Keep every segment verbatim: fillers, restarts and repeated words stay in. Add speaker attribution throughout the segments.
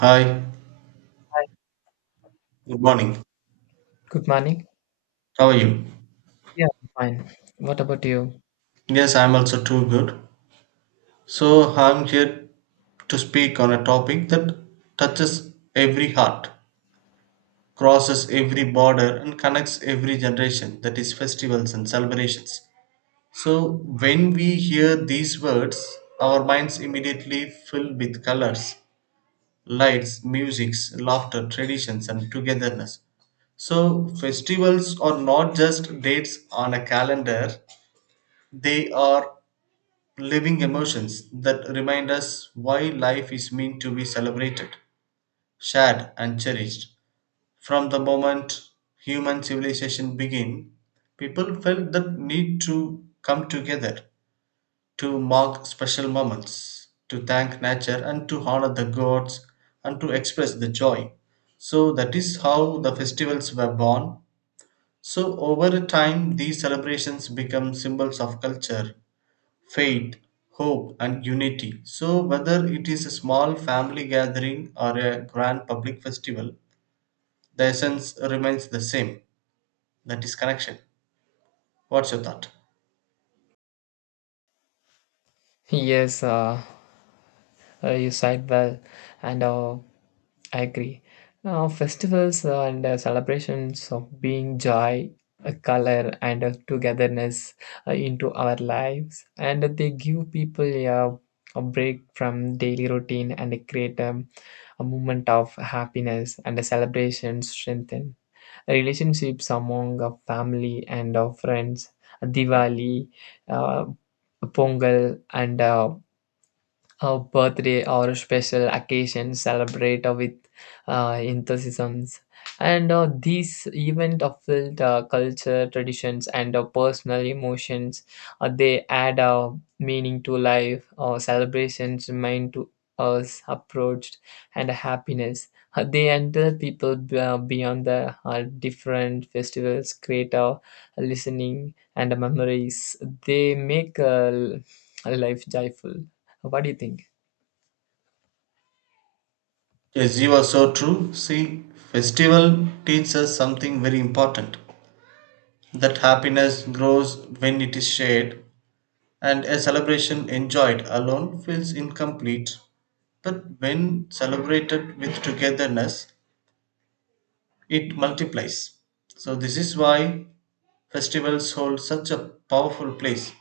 Speaker 1: Hi,
Speaker 2: Hi,
Speaker 1: good morning.
Speaker 2: good morning.
Speaker 1: How are you?
Speaker 2: Yeah, I'm fine. What about you?
Speaker 1: Yes, I'm also too good. So, I'm here to speak on a topic that touches every heart, crosses every border, and connects every generation, that is, festivals and celebrations. So, when we hear these words, our minds immediately fill with colors, lights, musics, laughter, traditions, and togetherness. So, festivals are not just dates on a calendar, they are living emotions that remind us why life is meant to be celebrated, shared, and cherished. From the moment human civilization began, people felt the need to come together, to mark special moments, to thank nature, and to honor the gods, and to express the joy. So, that is how the festivals were born. So, over time, these celebrations become symbols of culture, faith, hope, and unity. So, whether it is a small family gathering or a grand public festival, the essence remains the same, that is, connection. What's your thought?
Speaker 2: Yes, uh, uh, you said well, and uh, I agree. Uh, festivals and uh, celebrations of being joy, uh, color, and uh, togetherness uh, into our lives, and they give people uh, a break from daily routine and create um, a moment of happiness and a celebration strengthen relationships among a family and our friends, Diwali, uh, Pongal, and uh, a birthday or special occasion celebrate with uh, enthusiasms, and uh, these events are filled uh, culture traditions and uh, personal emotions. Uh, they add uh, meaning to life. Uh, celebrations mean to us approached and happiness. Uh, they enter people b- uh, beyond the uh, different festivals create a listening and memories. They make uh, l- life joyful. What do you think?
Speaker 1: Yes, you are so true. See, festival teaches us something very important, that happiness grows when it is shared, and a celebration enjoyed alone feels incomplete. But when celebrated with togetherness, it multiplies. So, this is why festivals hold such a powerful place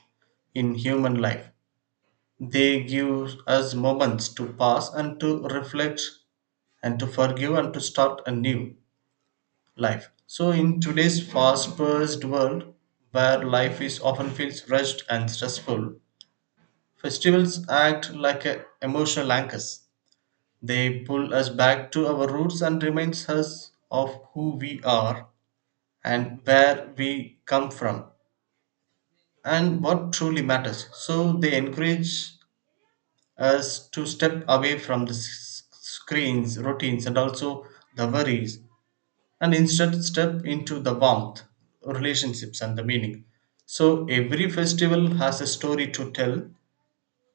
Speaker 1: in human life. They give us moments to pause and to reflect and to forgive and to start a new life. So, in today's fast paced world where life is often feels rushed and stressful, festivals act like a emotional anchors. They pull us back to our roots and reminds us of who we are and where we come from, and what truly matters. So they encourage us to step away from the s- screens, routines, and also the worries, and instead step into the warmth, relationships, and the meaning. So every festival has a story to tell.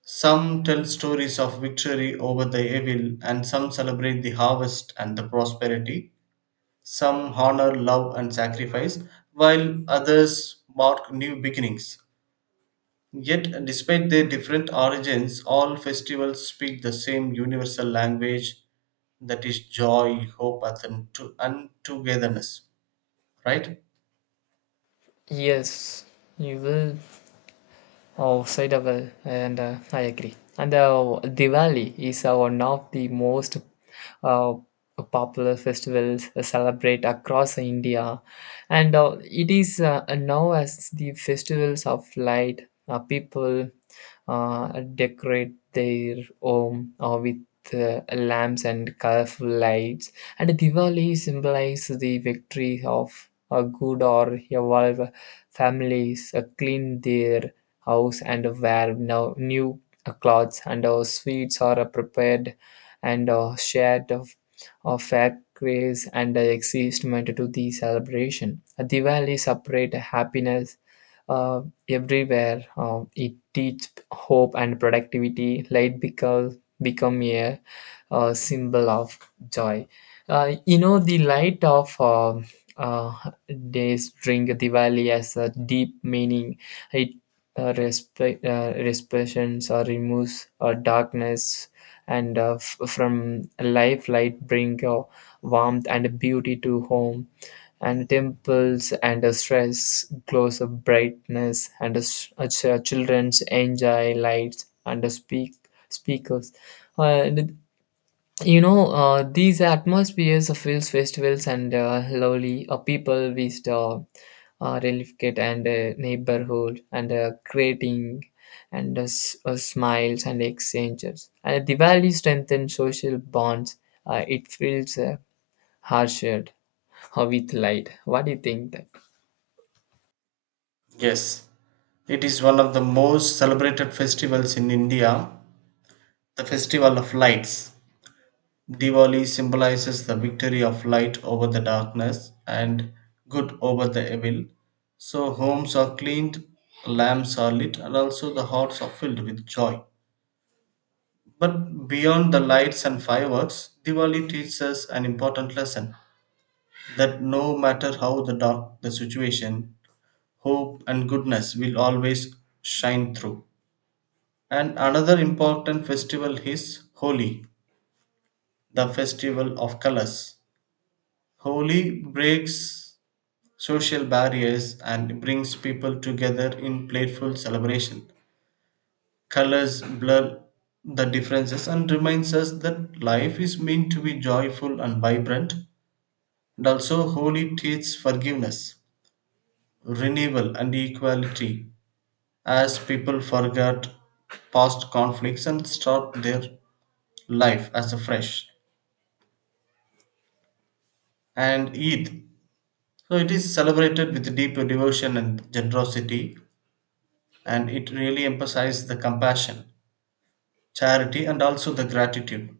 Speaker 1: Some tell stories of victory over the evil, and some celebrate the harvest and the prosperity. Some honor love and sacrifice, while others mark new beginnings. Yet, despite their different origins, all festivals speak the same universal language, that is joy, hope, and, to- and togetherness. Right?
Speaker 2: Yes, you will. Oh, Sidewell, and uh, I agree. And uh, Diwali is uh, one of the most uh, popular festivals celebrate across India, and uh, it is uh, now as the festivals of light. Uh, people uh, decorate their home uh, with uh, lamps and colorful lights. And Diwali symbolizes the victory of a good or evolve. Families uh, clean their house and where now new uh, clothes and uh, sweets are uh, prepared and uh, shared of, of fair grace and uh, excitement to the celebration. Diwali separate happiness uh, everywhere. Um, it teach hope and productivity. Light because become a, uh symbol of joy. Uh, you know, the light of uh, uh, days during Diwali has a deep meaning. It uh, respe- uh, expressions or removes uh, darkness and uh, f- from life light bring uh, warmth and beauty to home and dimples and a stress glows of brightness and a, s- a ch- a children's enjoy lights and a speak speakers. Uh, and you know uh, these atmospheres of hills festivals and uh, lovely uh, people with the uh, relief and uh, neighborhood and uh, creating and uh, s- uh, smiles and exchanges and the valley strengthens social bonds. Uh, it feels uh, hard shared. Or with light. What do you think that?
Speaker 1: Yes. It is one of the most celebrated festivals in India, the Festival of Lights. Diwali symbolizes the victory of light over the darkness and good over the evil. So, homes are cleaned, lamps are lit, and also the hearts are filled with joy. But beyond the lights and fireworks, Diwali teaches us an important lesson that no matter how the dark the situation, hope and goodness will always shine through. And another important festival is Holi, the festival of colors. Holi breaks social barriers and brings people together in playful celebration. Colors blur the differences and reminds us that life is meant to be joyful and vibrant. And also, holy teaches forgiveness, renewal, and equality as people forget past conflicts and start their life as afresh. And Eid, so it is celebrated with deep devotion and generosity, and it really emphasizes the compassion, charity, and also the gratitude.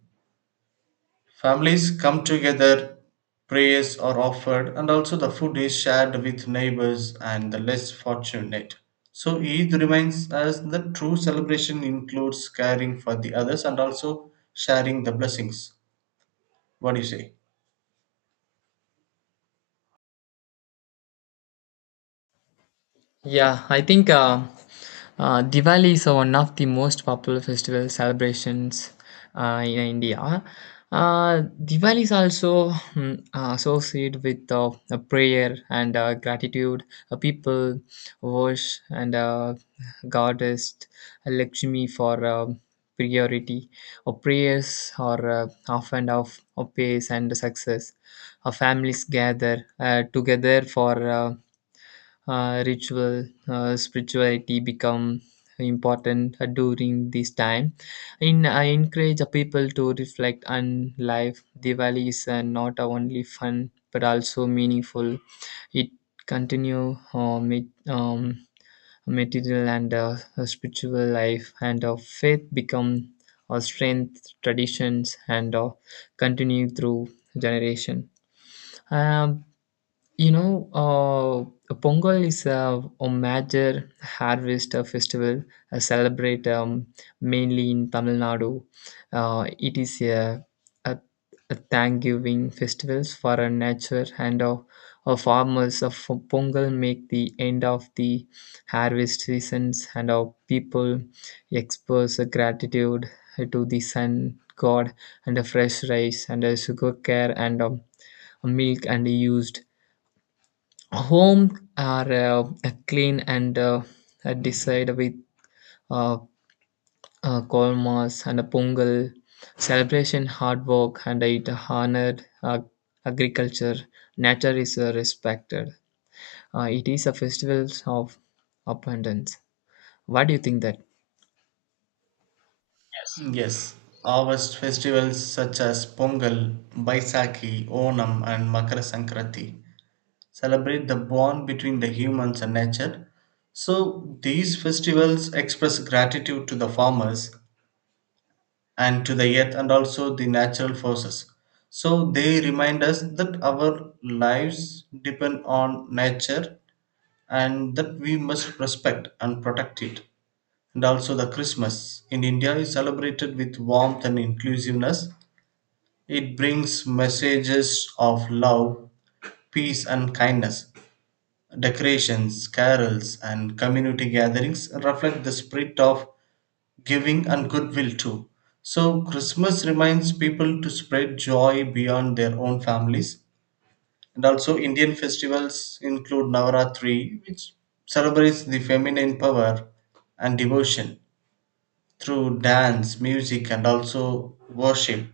Speaker 1: Families come together, prayers are offered, and also the food is shared with neighbors and the less fortunate. So Eid reminds us that true celebration includes caring for the others and also sharing the blessings. What do you say?
Speaker 2: Yeah, I think uh, uh, Diwali is one of the most popular festival celebrations uh, in India. Uh, Diwali is also mm, uh, associated with uh, a prayer and uh, gratitude. Uh, people worship and uh, goddess Lakshmi for uh, priority. Or prayers are uh, often of, of peace and success. Our families gather uh, together for. Uh, uh, ritual uh, spirituality become important uh, during this time in I encourage people to reflect on life. Diwali is uh, not only fun but also meaningful. It continue uh, mit- um, material and uh, spiritual life, and of faith become a strength. Traditions and uh, continue through generation. Um, you know, uh, Pongal is a, a major harvest uh, festival uh, celebrate um, mainly in Tamil Nadu. Uh, it is a, a, a thanksgiving festival for our nature and uh, our farmers of Pongal make the end of the harvest seasons, and our people express a gratitude to the sun god and a fresh rice and a sugar care and um, milk and used. Homes are uh, clean and uh, decide with uh, uh, kolmas and a pungal, celebration, hard work, and it honored uh, agriculture. Nature is uh, respected. Uh, it is a festival of abundance. What do you think that?
Speaker 1: Yes, harvest festivals such as Pongal, Baisakhi, Onam, and Makara Sankranti celebrate the bond between the humans and nature. So, these festivals express gratitude to the farmers and to the earth and also the natural forces. So they remind us that our lives depend on nature and that we must respect and protect it. And also the Christmas in India is celebrated with warmth and inclusiveness. It brings messages of love, peace and kindness. Decorations, carols and community gatherings reflect the spirit of giving and goodwill too. So Christmas reminds people to spread joy beyond their own families. And also Indian festivals include Navaratri, which celebrates the feminine power and devotion through dance, music, and also worship.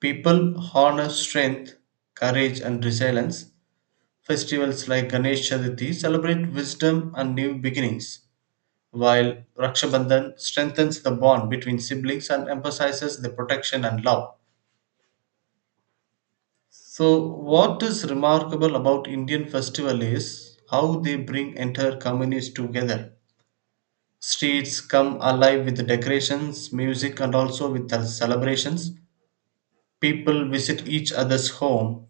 Speaker 1: People honor strength, courage, and resilience. Festivals like Ganesh Chaturthi celebrate wisdom and new beginnings while Rakshabandhan strengthens the bond between siblings and emphasizes the protection and love. So, what is remarkable about Indian festival is how they bring entire communities together. Streets come alive with decorations, music, and also with the celebrations. People visit each other's home,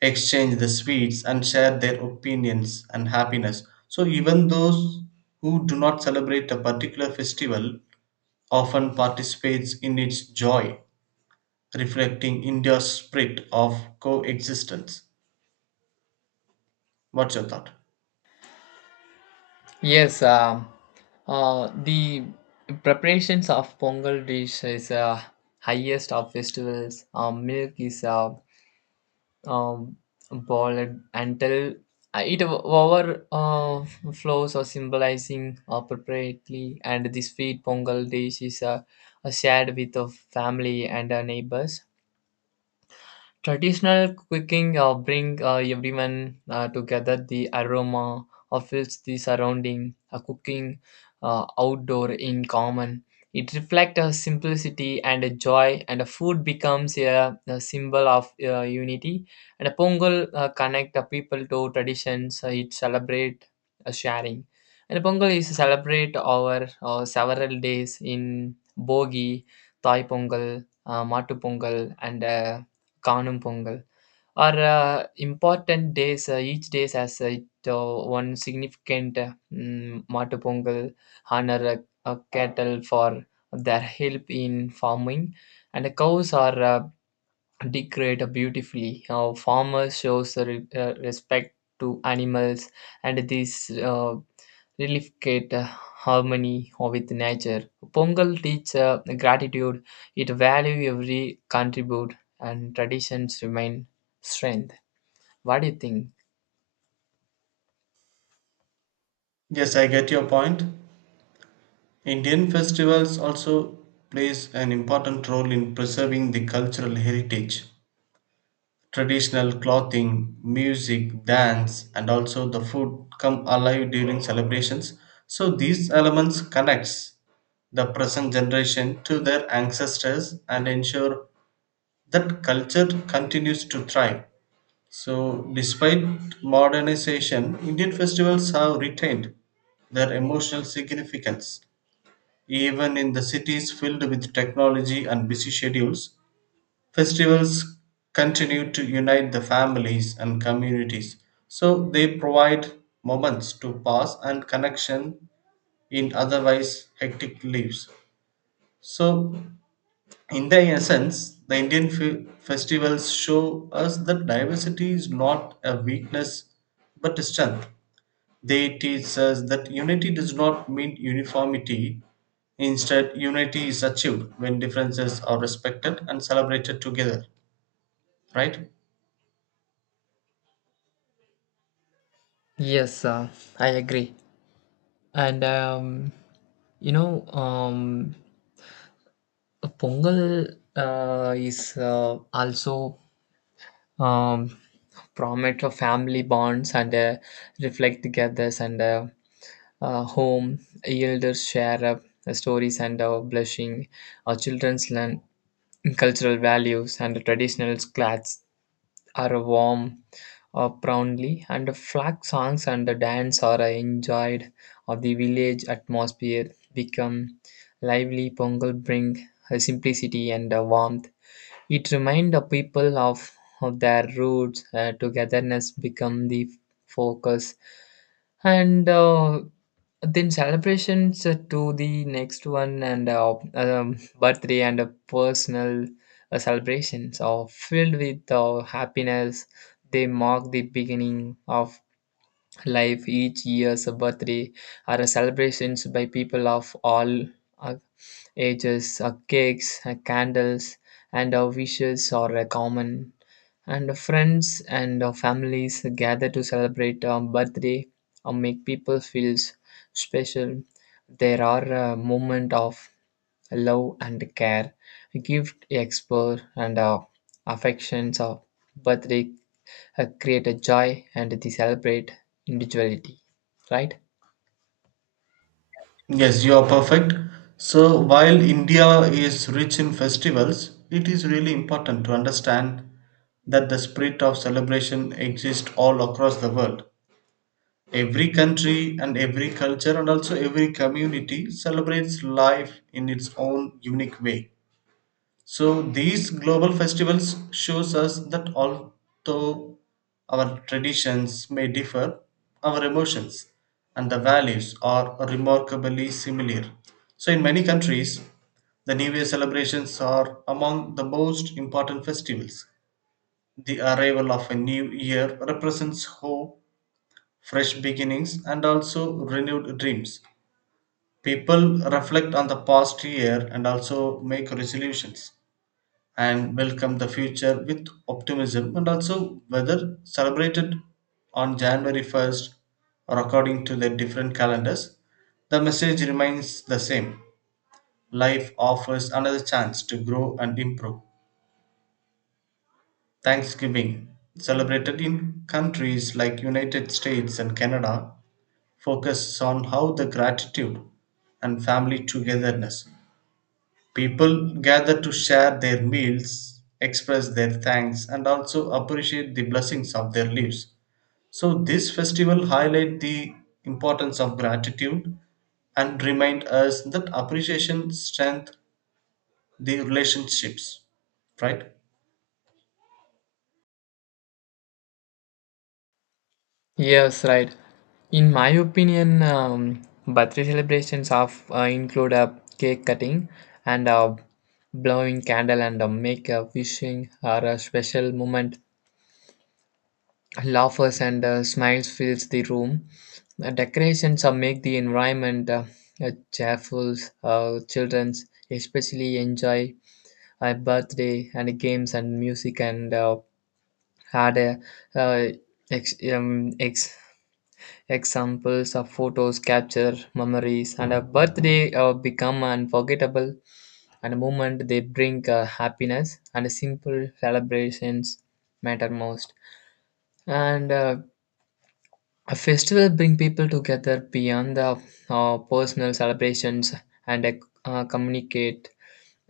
Speaker 1: exchange the sweets, and share their opinions and happiness. So, even those who do not celebrate a particular festival often participates in its joy, reflecting India's spirit of coexistence. What's your thought?
Speaker 2: Yes, um, uh, the preparations of Pongal dish is uh, highest of festivals. Uh, milk is uh, um, ball and- until uh, it overflows or symbolizing appropriately, and this sweet pongal dish is uh, uh, shared with the family and our neighbors. Traditional cooking uh, bring uh, everyone uh, together. The aroma of its the surrounding uh, cooking uh, outdoor in common. It reflects a simplicity and a joy, and a food becomes a, a symbol of uh, unity. And a Pongal uh, connect the people to traditions. Uh, it celebrate uh, sharing. And a Pongal is celebrate over uh, several days in Bogi, Thai Pongal, uh, Matu Pongal, and uh, Kanum Pongal are uh, important days. Uh, each day has uh, it, uh, one significant uh, mm, Matu Pongal honor a cattle for their help in farming, and the cows are uh, decorate beautifully. Uh, farmers shows the re- uh, respect to animals, and this uh, reliefcate uh, harmony with nature. Pongal teach uh, gratitude. It value every contribute, and traditions remain strength. What do you think?
Speaker 1: Yes, I get your point. Indian festivals also plays an important role in preserving the cultural heritage. Traditional clothing, music, dance, and also the food come alive during celebrations. So these elements connects the present generation to their ancestors and ensure that culture continues to thrive. So, despite modernization, Indian festivals have retained their emotional significance. Even in the cities filled with technology and busy schedules, festivals continue to unite the families and communities. So, they provide moments to pass and connection in otherwise hectic lives. So, in their essence, the Indian fe- festivals show us that diversity is not a weakness but a strength. They teach us that unity does not mean uniformity. Instead, unity is achieved when differences are respected and celebrated together. Right?
Speaker 2: Yes, uh, I agree. And um, you know, um, Pongal uh, is uh, also um, promote a family bonds and uh, reflect together, and uh, uh, home elders share uh, stories and uh, blushing. Our children's learn cultural values, and traditional clothes are warm uh, proudly, and the flag songs and the dance are uh, enjoyed of the village atmosphere become lively. Pongal bring uh, simplicity and uh, warmth. It reminds the people of, of their roots. Uh, togetherness become the focus, and uh, then celebrations uh, to the next one. And uh, um, birthday and uh, personal uh, celebrations are filled with uh, happiness. They mark the beginning of life. Each year's birthday are celebrations by people of all uh, ages. Uh, cakes, uh, candles, and our wishes are uh, common. And uh, friends and uh, families gather to celebrate a birthday or make people feel s- special. There are uh, moments of love and care, gift expert, and uh, affections of birthday uh, create a joy, and they celebrate individuality, right?
Speaker 1: Yes, you are perfect. So, while India is rich in festivals, it is really important to understand that the spirit of celebration exists all across the world. Every country and every culture and also every community celebrates life in its own unique way. So these global festivals shows us that although our traditions may differ, our emotions and the values are remarkably similar. So in many countries, the New Year celebrations are among the most important festivals. The arrival of a new year represents hope, fresh beginnings and also renewed dreams. People reflect on the past year and also make resolutions and welcome the future with optimism, and also whether celebrated on January first or according to their different calendars, the message remains the same. Life offers another chance to grow and improve. Thanksgiving, celebrated in countries like United States and Canada, focuses on how the gratitude and family togetherness. People gather to share their meals, express their thanks, and also appreciate the blessings of their lives. So this festival highlight the importance of gratitude and remind us that appreciation strength the relationships. Right?
Speaker 2: Yes, right. In my opinion, um, birthday celebrations of uh, include a cake cutting and uh, blowing candle and uh, make a wishing or a special moment. Laughs and uh, smiles fills the room. Uh, decorations uh, make the environment uh, uh, cheerful. Uh, children especially enjoy a birthday and games and music and uh, had a uh, ex- um, ex- examples of photos capture memories, and a birthday uh, become unforgettable, and a moment they bring uh, happiness, and simple celebrations matter most. And uh, a festival bring people together beyond the uh, personal celebrations and uh, uh, communicate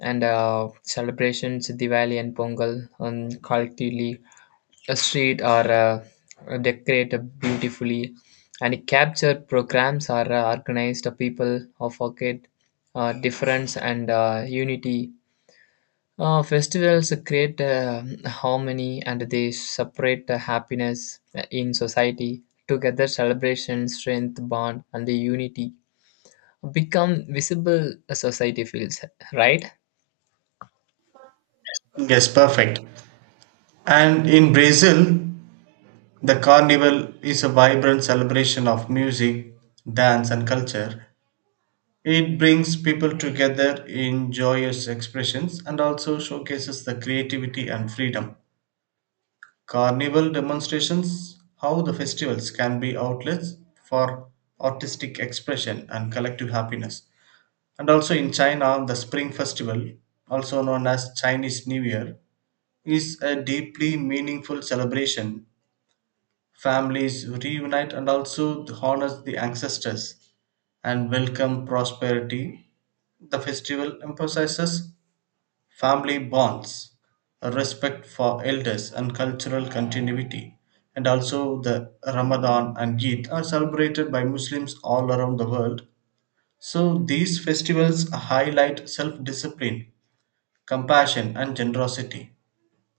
Speaker 2: and uh, celebrations Diwali and Pongal um, collectively a street are uh, decorated beautifully, and capture programs are uh, organized people of forget uh, difference and uh, unity. Uh, festivals create uh, harmony, and they separate uh, happiness in society together. Celebration strength bond, and the unity become visible. A society feels right.
Speaker 1: Yes, perfect. And in Brazil, the carnival is a vibrant celebration of music, dance, and culture. It brings people together in joyous expressions and also showcases the creativity and freedom. Carnival demonstrations how the festivals can be outlets for artistic expression and collective happiness. And also in China, the Spring Festival, also known as Chinese New Year, is a deeply meaningful celebration. Families reunite and also honor the ancestors and welcome prosperity. The festival emphasizes family bonds, a respect for elders, and cultural continuity. And also, the Ramadan and Eid are celebrated by Muslims all around the world. So, these festivals highlight self discipline, compassion, and generosity.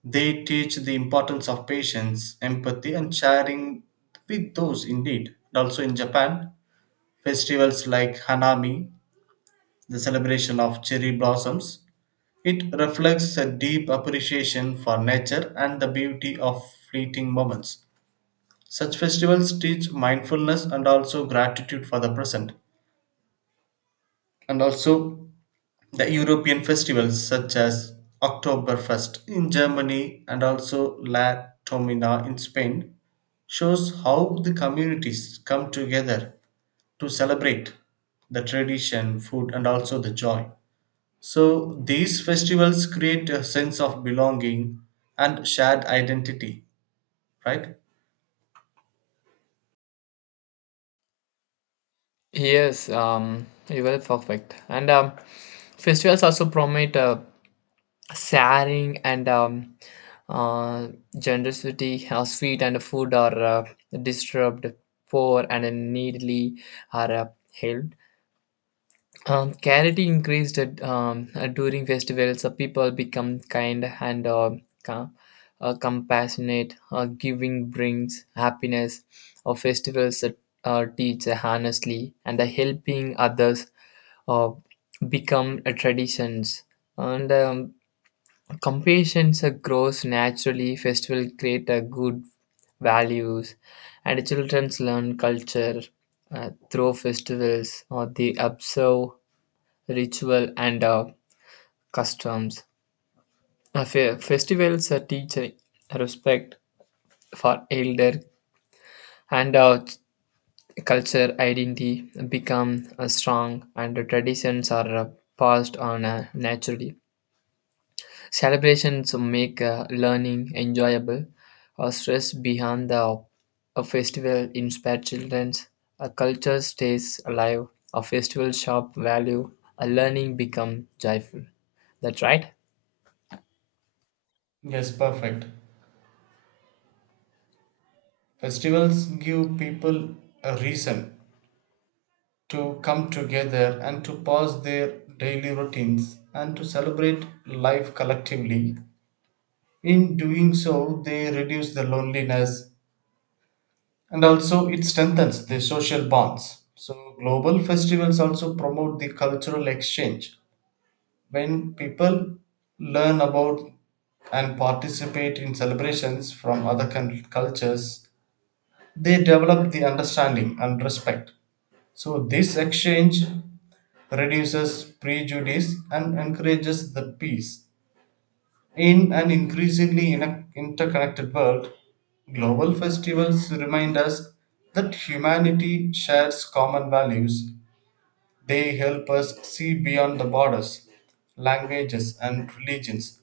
Speaker 1: They teach the importance of patience, empathy, and sharing with those in need. And also in Japan, festivals like Hanami, the celebration of cherry blossoms, it reflects a deep appreciation for nature and the beauty of fleeting moments. Such festivals teach mindfulness and also gratitude for the present. And also, the European festivals such as Oktoberfest in Germany and also La Tomina in Spain shows how the communities come together to celebrate the tradition, food and also the joy. So these festivals create a sense of belonging and shared identity, right?
Speaker 2: Yes, um you were perfect. And um, festivals also promote uh, sharing and um, uh, generosity. Uh, sweet and food are uh, disturbed, poor and needily are uh, helped. Um, charity increased um, during festivals. So people become kind and uh, com- uh, compassionate. Uh, giving brings happiness. Uh, festivals that uh, teach honestly and the helping others uh, become uh, traditions. And um, compassion uh, grows naturally. Festival create a good values, and childrens learn culture uh, through festivals or they observe ritual and uh, customs. Uh, fe- festivals uh, teach uh, respect for elder and uh, ch- culture identity become uh, strong, and the traditions are uh, passed on uh, naturally. Celebrations make uh, learning enjoyable. A stress behind the a festival inspires children. A culture stays alive. A festival shop value. A learning become joyful. That's right.
Speaker 1: Yes, perfect. Festivals give people a reason to come together and to pause their daily routines and to celebrate life collectively. In doing so, they reduce the loneliness and also it strengthens the social bonds. So, global festivals also promote the cultural exchange. When people learn about and participate in celebrations from other cul- cultures, they develop the understanding and respect. So, this exchange reduces prejudice, and encourages the peace. In an increasingly in- interconnected world, global festivals remind us that humanity shares common values. They help us see beyond the borders, languages, and religions.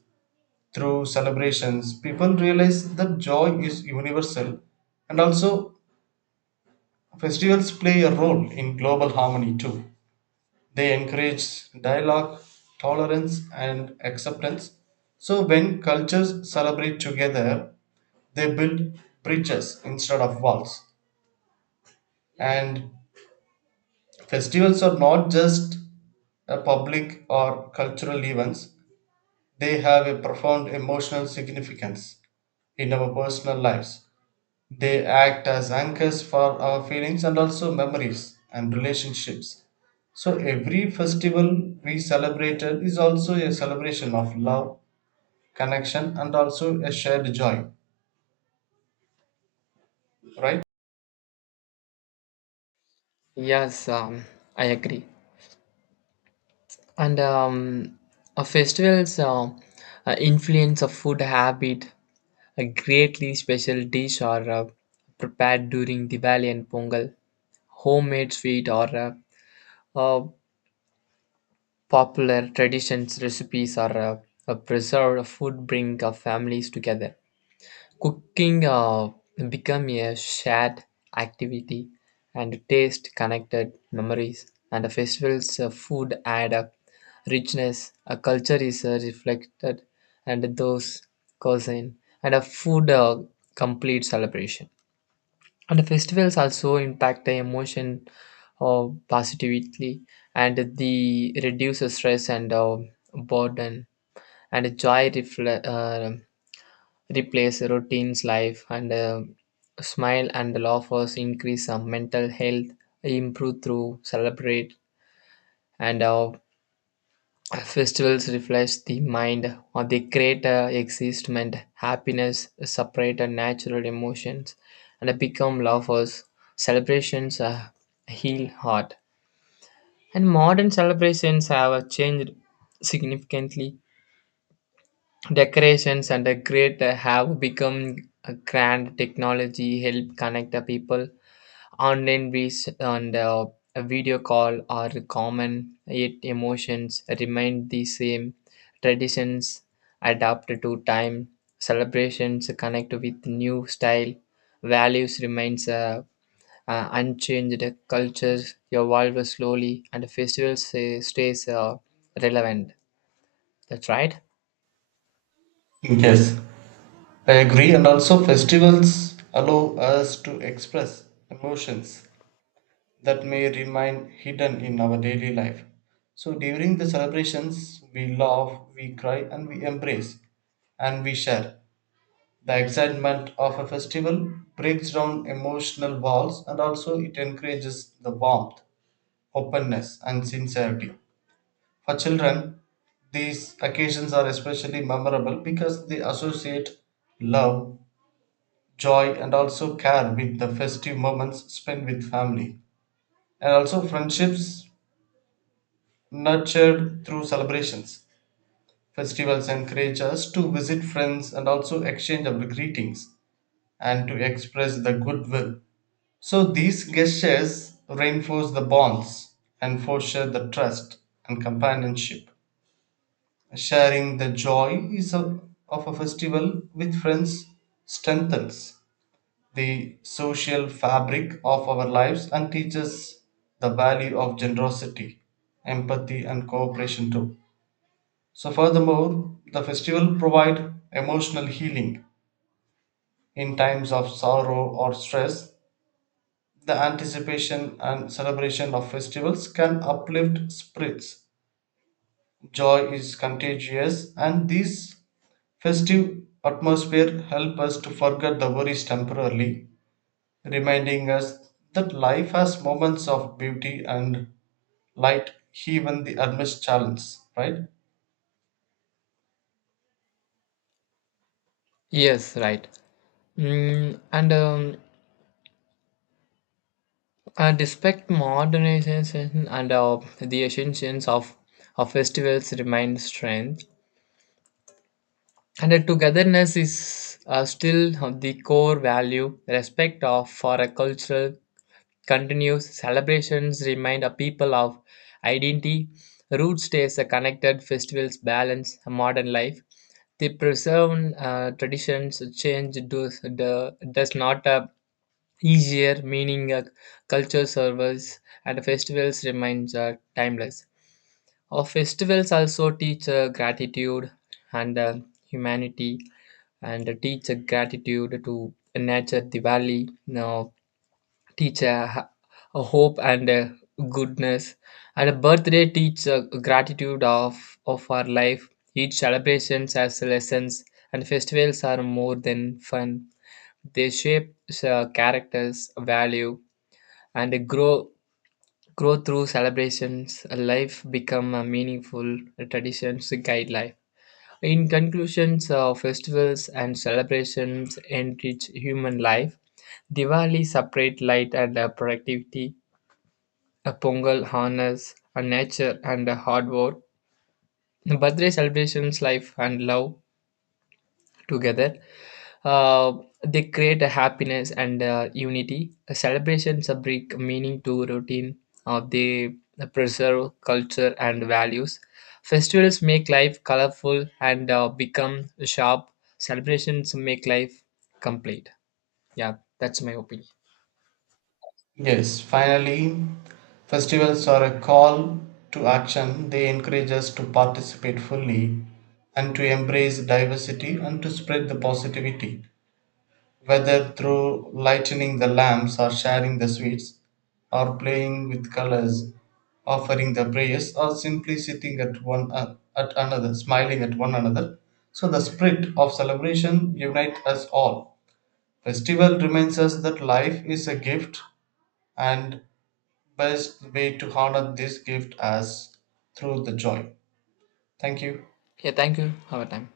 Speaker 1: Through celebrations, people realize that joy is universal, and also festivals play a role in global harmony too. They encourage dialogue, tolerance, and acceptance. So, when cultures celebrate together, they build bridges instead of walls. And festivals are not just a public or cultural events, they have a profound emotional significance in our personal lives. They act as anchors for our feelings and also memories and relationships. So every festival we celebrated is also a celebration of love, connection, and also a shared joy, right?
Speaker 2: Yes, um, I agree. And um, a festival's uh, uh, influence of food habit, a greatly special dish or uh, prepared during Diwali and Pongal, homemade sweet or uh, uh, popular traditions recipes are uh, uh, preserved. Food bring uh, families together. Cooking uh, become a shared activity, and taste connected memories. And the festivals uh, food add a richness. A culture is uh, reflected, and those cousin and a food uh, complete celebration. And the festivals also impact the emotion uh, positively, and the reduces stress and uh, burden and joy refle- uh, replace routine's life, and uh, smile and laughers increase some mental health improve through celebrate. And uh, Festivals reflect the mind, or they create a existment, happiness, separate and natural emotions, and become lovers. Celebrations uh, heal heart. And modern celebrations have uh, changed significantly. Decorations and the great have become a grand technology help connect the people. Online ways and uh, a video call are common, yet emotions remain the same. Traditions adapt to time, celebrations connect with new style, values remains uh, uh, unchanged, cultures evolve slowly, and festivals stay, stays uh, relevant. That's right.
Speaker 1: Yes, I agree. And also, festivals allow us to express emotions that may remain hidden in our daily life. So, during the celebrations, we laugh, we cry, and we embrace and we share. The excitement of a festival breaks down emotional walls and also it encourages the warmth, openness, and sincerity. For children, these occasions are especially memorable because they associate love, joy, and also care with the festive moments spent with family and also friendships nurtured through celebrations. Festivals encourage us to visit friends and also exchange our greetings and to express the goodwill. So these gestures reinforce the bonds and foster the trust and companionship. Sharing the joy is a, of a festival with friends strengthens the social fabric of our lives and teaches the value of generosity, empathy, and cooperation too. So, furthermore, the festival provide emotional healing in times of sorrow or stress. The anticipation and celebration of festivals can uplift spirits. Joy is contagious, and these festive atmosphere help us to forget the worries temporarily, reminding us that life has moments of beauty and light, even the amidst challenge. Right?
Speaker 2: Yes, right. Mm, and um, And despite modernization and uh, the essence of, of festivals remain strength, and the togetherness is uh, still of the core value. Respect of for a cultural continues. Celebrations remind a people of identity. Root stays a connected. Festivals balance a modern life. The preserved uh, traditions change does, do- does not uh, easier meaning. Uh, culture servers, and festivals remains uh, timeless. Our festivals also teach uh, gratitude and uh, humanity, and uh, teach uh, gratitude to nature, the valley, now teach uh, h- a hope and uh, goodness. And a birthday teach uh, gratitude of, of our life. Each celebrations has lessons, and festivals are more than fun. They shape uh, characters, value, and grow grow through celebrations. Life become a meaningful traditions guide life. In conclusions, uh, festivals and celebrations enrich human life. Diwali separate light and uh, productivity. A pongal honors a nature and a hard work. The birthday celebrations life and love together. Uh, they create a happiness and uh, unity. Celebrations uh, bring meaning to routine. Uh, they preserve culture and values. Festivals make life colorful and uh, become sharp. Celebrations make life complete. Yeah, that's my opinion.
Speaker 1: Yes, finally, festivals are a call to action. They encourage us to participate fully and to embrace diversity and to spread the positivity, whether through lighting the lamps or sharing the sweets or playing with colors, offering the prayers or simply sitting at one at another, smiling at one another. So the spirit of celebration unites us all. Festival reminds us that life is a gift and best way to honor this gift as through the joy. Thank you.
Speaker 2: Yeah, thank you. Have a time.